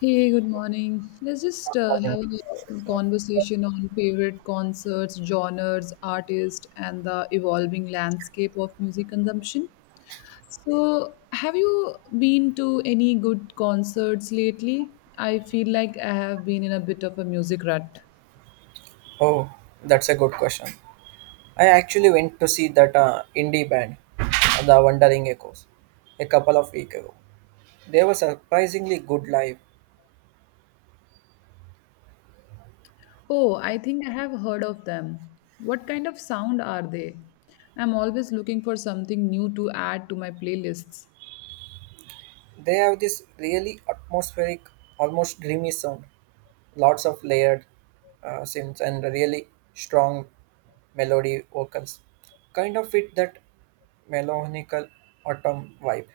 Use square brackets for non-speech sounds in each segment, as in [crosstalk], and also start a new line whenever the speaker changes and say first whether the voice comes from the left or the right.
left: Hey, good morning. Let's just have a conversation on favorite concerts, genres, artists, and the evolving landscape of music consumption. So, have you been to any good concerts lately? I feel like I have been in a bit of a music rut.
right: Oh, that's a good question. I actually went to see that indie band, The Wandering Echoes, a couple of weeks ago. They were surprisingly good live.
left: Oh, I think I have heard of them. What kind of sound are they? I'm always looking for something new to add to my playlists.
right: They have this really atmospheric, almost dreamy sound, lots of layered synths and really strong melody vocals. Kind of fit that melancholical autumn vibe.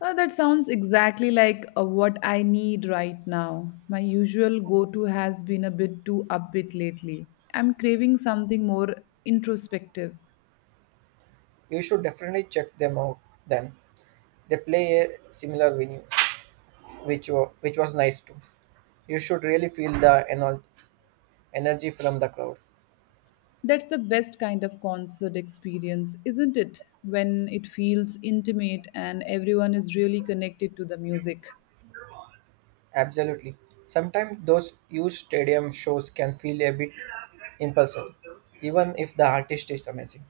left: That sounds exactly like what I need right now. My usual go to has been a bit too upbeat lately. I'm craving something more introspective.
right: You should definitely check them out. Then they play a similar venue. Which was nice too. You should really feel the energy from the crowd.
left: That's the best kind of concert experience, isn't it? When it feels intimate and everyone is really connected to the music.
right: Absolutely. Sometimes those huge stadium shows can feel a bit impulsive, even if the artist is amazing.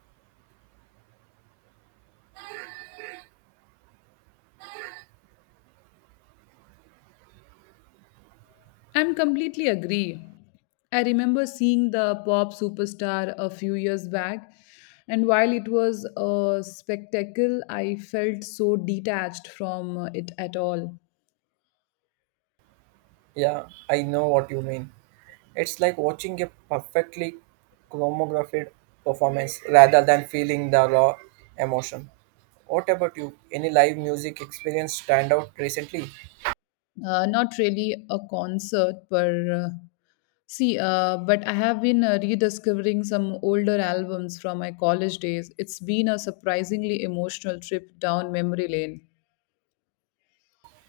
left: I'm completely agree. I remember seeing the pop superstar a few years back, and while it was a spectacle, I felt so detached from it at all.
right: Yeah, I know what you mean. It's like watching a perfectly chromatographed performance rather than feeling the raw emotion. What about you? Any live music experience stand out recently?
left: Not really a concert, but uh, but I have been rediscovering some older albums from my college days. It's been a surprisingly emotional trip down memory lane.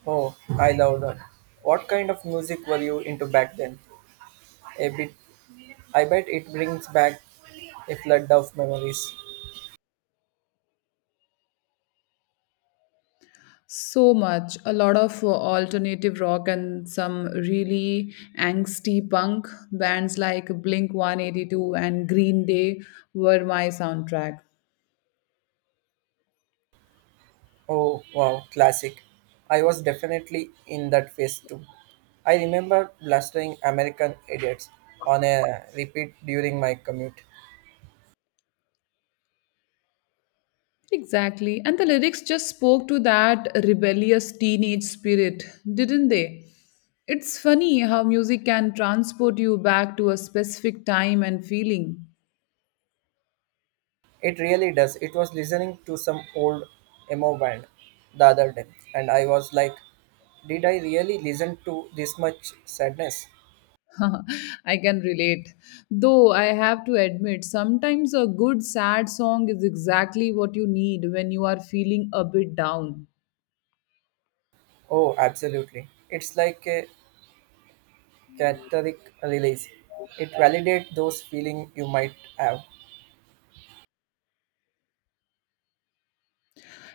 right: Oh, I love that. What kind of music were you into back then? A bit. I bet it brings back a flood of memories.
left: So much, a lot of alternative rock and some really angsty punk bands like Blink 182 and Green Day were my soundtrack.
right: Oh, wow, classic. I was definitely in that phase too. I remember blastering American Idiots on a repeat during my commute.
left: Exactly. And the lyrics just spoke to that rebellious teenage spirit, didn't they? It's funny how music can transport you back to a specific time and feeling.
right: It really does. It was listening to some old emo band the other day, and I was like, did I really listen to this much sadness?
left: [laughs] I can relate. Though I have to admit, sometimes a good sad song is exactly what you need when you are feeling a bit down.
right: Oh, absolutely. It's like a cathartic release. It validates those feelings you might have.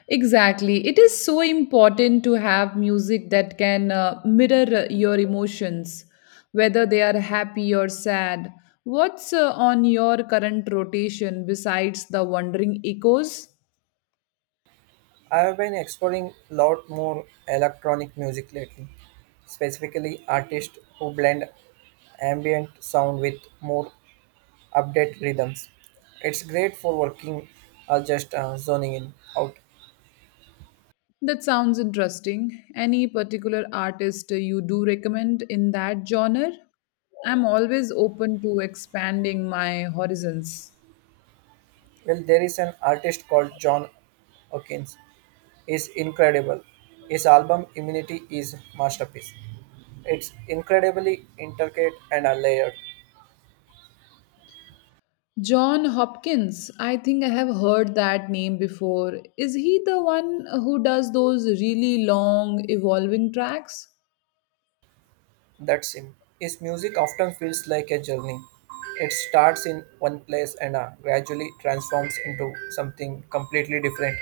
left: Exactly. It is so important to have music that can mirror your emotions, whether they are happy or sad. What's on your current rotation besides the Wandering Echoes?
right: I have been exploring a lot more electronic music lately, specifically artists who blend ambient sound with more updated rhythms. It's great for working or just zoning in out.
left: That sounds interesting. Any particular artist you do recommend in that genre? I'm always open to expanding my horizons.
right: Well, there is an artist called John Hawkins. Is incredible. His album Immunity is masterpiece. It's incredibly intricate and are layered.
left: John Hopkins, I think I have heard that name before. Is he the one who does those really long evolving tracks?
right: That's him. His music often feels like a journey. It starts in one place and gradually transforms into something completely different.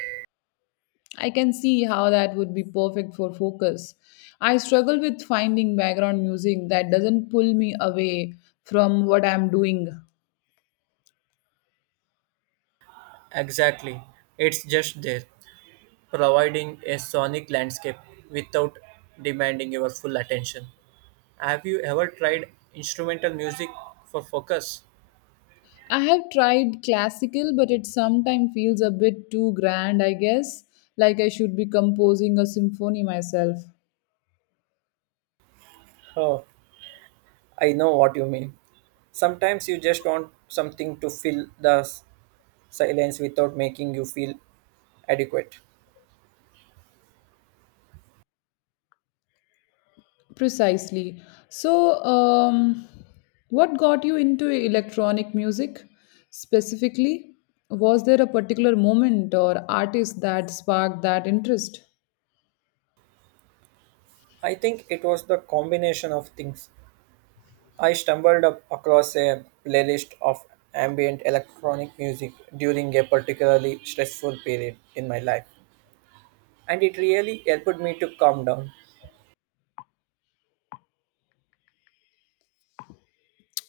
left: I can see how that would be perfect for focus. I struggle with finding background music that doesn't pull me away from what I'm doing.
right: Exactly. It's just there, providing a sonic landscape without demanding your full attention. Have you ever tried instrumental music for focus?
left: I have tried classical, but it sometimes feels a bit too grand, I guess, like I should be composing a symphony myself.
right: Oh, I know what you mean. Sometimes you just want something to fill the silence without making you feel adequate.
left: Precisely. So, what got you into electronic music specifically? Was there a particular moment or artist that sparked that interest?
right: I think it was the combination of things. I stumbled up across a playlist of ambient electronic music during a particularly stressful period in my life, and it really helped me to calm down.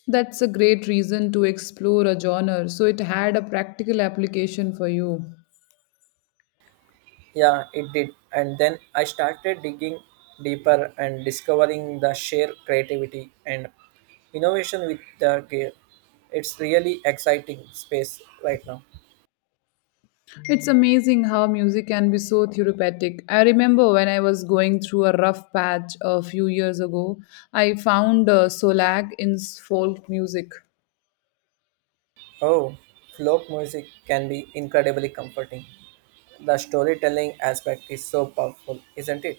left: That's a great reason to explore a genre, so it had a practical application for you.
right: Yeah, it did. And then I started digging deeper and discovering the sheer creativity and innovation with the gear. It's really exciting space right now.
left: It's amazing how music can be so therapeutic. I remember when I was going through a rough patch a few years ago, I found Solag in folk music.
right: Oh, folk music can be incredibly comforting. The storytelling aspect is so powerful, isn't it?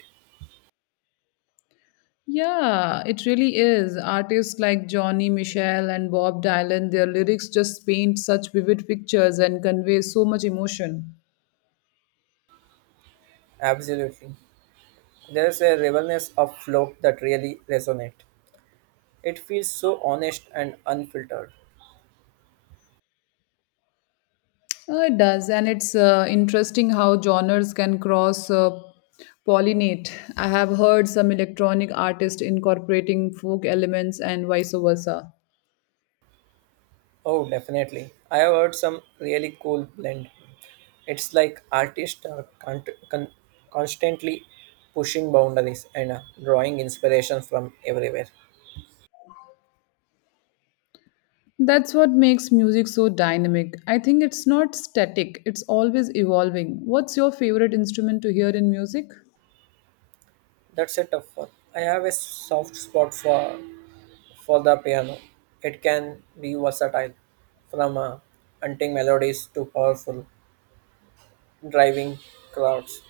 left: Yeah, it really is. Artists like Johnny Mitchell and Bob Dylan, their lyrics just paint such vivid pictures and convey so much emotion.
right: Absolutely. There's a realness of folk that really resonates. It feels so honest and unfiltered.
left: It does, and it's interesting how genres can cross pollinate. I have heard some electronic artists incorporating folk elements and vice versa.
right: Oh, definitely. I have heard some really cool blend. It's like artists are con- constantly pushing boundaries and drawing inspiration from everywhere.
left: That's what makes music so dynamic. I think it's not static, it's always evolving. What's your favorite instrument to hear in music?
right: That's a tough one. I have a soft spot for the piano. It can be versatile, from hunting melodies to powerful driving crowds.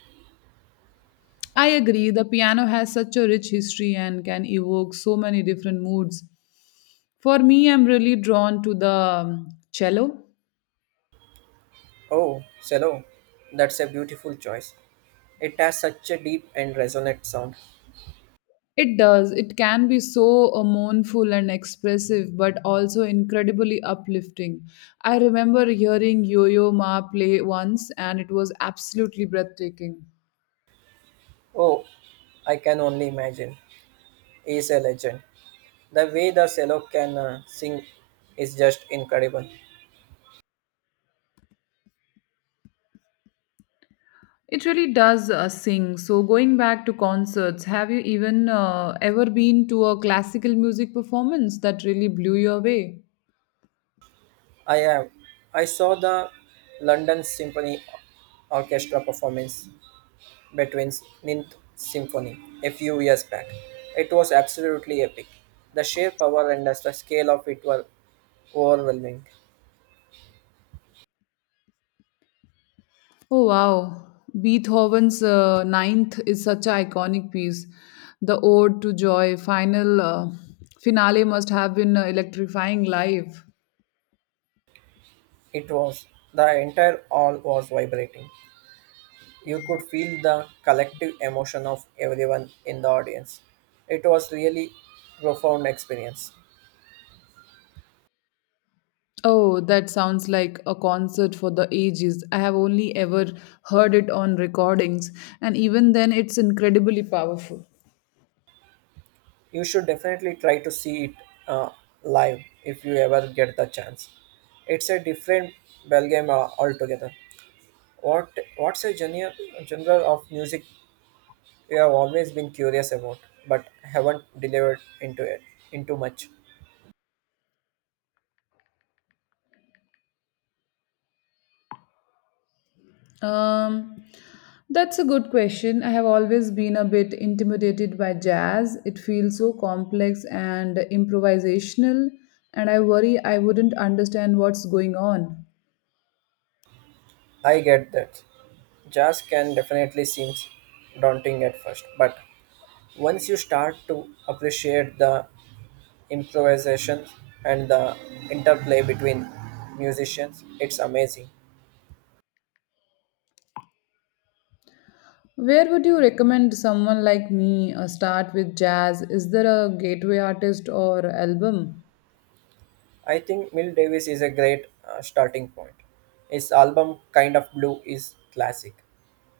left: I agree, the piano has such a rich history and can evoke so many different moods. For me, I'm really drawn to the cello.
right: Oh, cello. That's a beautiful choice. It has such a deep and resonant sound.
left: It does. It can be so mournful and expressive, but also incredibly uplifting. I remember hearing Yo Yo Ma play once, and it was absolutely breathtaking.
right: Oh, I can only imagine. He is a legend. The way the cello can sing is just incredible.
left: It really does sing. So, going back to concerts, have you even ever been to a classical music performance that really blew you away?
right: I have. I saw the London Symphony Orchestra performance between Ninth Symphony a few years back. It was absolutely epic. The sheer power and the scale of it were overwhelming.
left: Oh wow, Beethoven's Ninth is such an iconic piece. The Ode to Joy finale must have been electrifying live.
right: It was. The entire hall was vibrating. You could feel the collective emotion of everyone in the audience. It was really profound experience.
left: Oh, that sounds like a concert for the ages. I have only ever heard it on recordings, and even then, it's incredibly powerful.
right: You should definitely try to see it uh, live if you ever get the chance. It's a different ballgame altogether. What what's a genre of music you have always been curious about, but haven't delivered into it into much?
left: Um, that's a good question. I have always been a bit intimidated by jazz. It feels so complex and improvisational, and I worry I wouldn't understand what's going on.
right: I get that. Jazz can definitely seem daunting at first, but once you start to appreciate the improvisation and the interplay between musicians, it's amazing.
left: Where would you recommend someone like me start with jazz? Is there a gateway artist or album?
right: I think Mill Davis is a great starting point. His album Kind of Blue is classic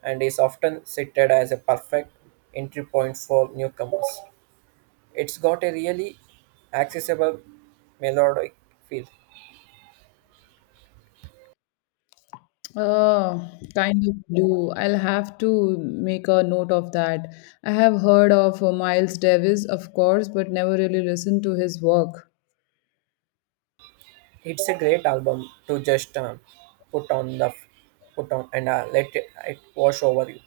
right: and is often cited as a perfect entry point for newcomers. It's got a really accessible melodic feel.
left: Oh, kind of do. I'll have to make a note of that. I have heard of Miles Davis, of course, but never really listened to his work.
right: It's a great album to just put on the put on and let it wash over you.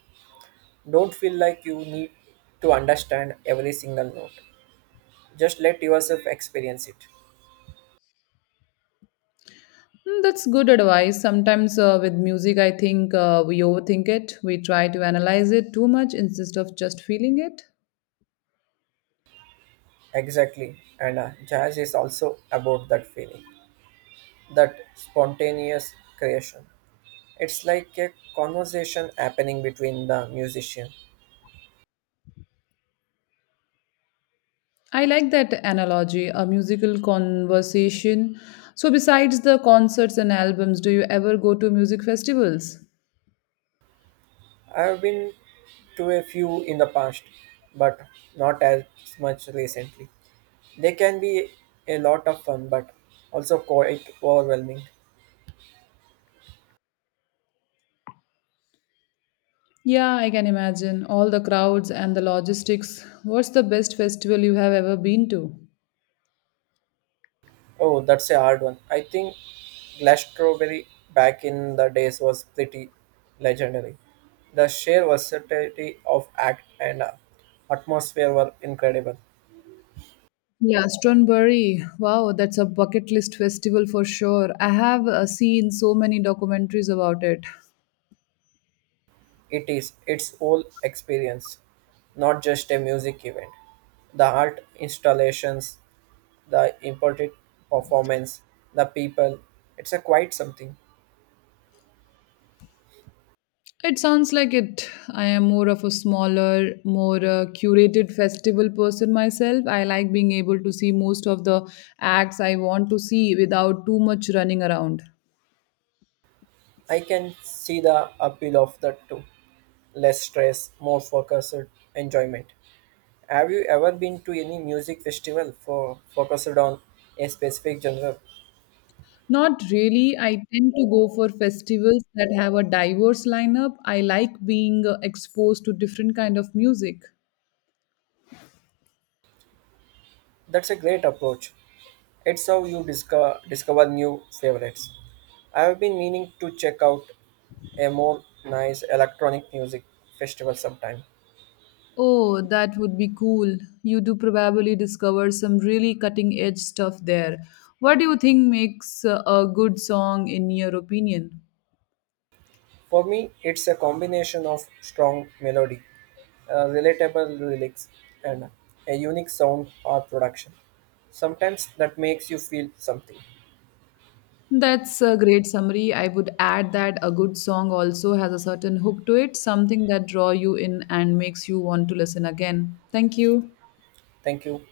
right: Don't feel like you need to understand every single note. Just let yourself experience it.
left: Hmm, that's good advice. Sometimes with music, I think we overthink it. We try to analyze it too much instead of just feeling it.
right: Exactly. And jazz is also about that feeling, that spontaneous creation. It's like a conversation happening between the musician.
left: I like that analogy, a musical conversation. So, besides the concerts and albums, do you ever go to music festivals?
right: I've been to a few in the past, but not as much recently. They can be a lot of fun, but also quite overwhelming.
left: Yeah, I can imagine. All the crowds and the logistics. What's the best festival you have ever been to?
right: Oh, that's a hard one. I think Glastonbury back in the days was pretty legendary. The sheer versatility of act and atmosphere were incredible.
left: Yeah, Stronbury. Wow, that's a bucket list festival for sure. I have seen so many documentaries about it.
right: It is its whole experience, not just a music event. The art installations, the imported performance, the people, it's a quite something.
left: It sounds like it. I am more of a smaller, more curated festival person myself. I like being able to see most of the acts I want to see without too much running around.
right: I can see the appeal of that too. Less stress, more focused enjoyment. Have you ever been to any music festival for focused on a specific genre?
left: Not really. I tend to go for festivals that have a diverse lineup. I like being exposed to different kind of music.
right: That's a great approach. It's how you discover new favorites. I have been meaning to check out a more nice electronic music festival sometime.
left: Oh, that would be cool. You do probably discover some really cutting edge stuff there. What do you think makes a good song in your opinion?
right: For me, it's a combination of strong melody, relatable lyrics, and a unique sound or production. Sometimes that makes you feel something.
left: That's a great summary. I would add that a good song also has a certain hook to it, something that draw you in and makes you want to listen again. Thank you.
right: Thank you.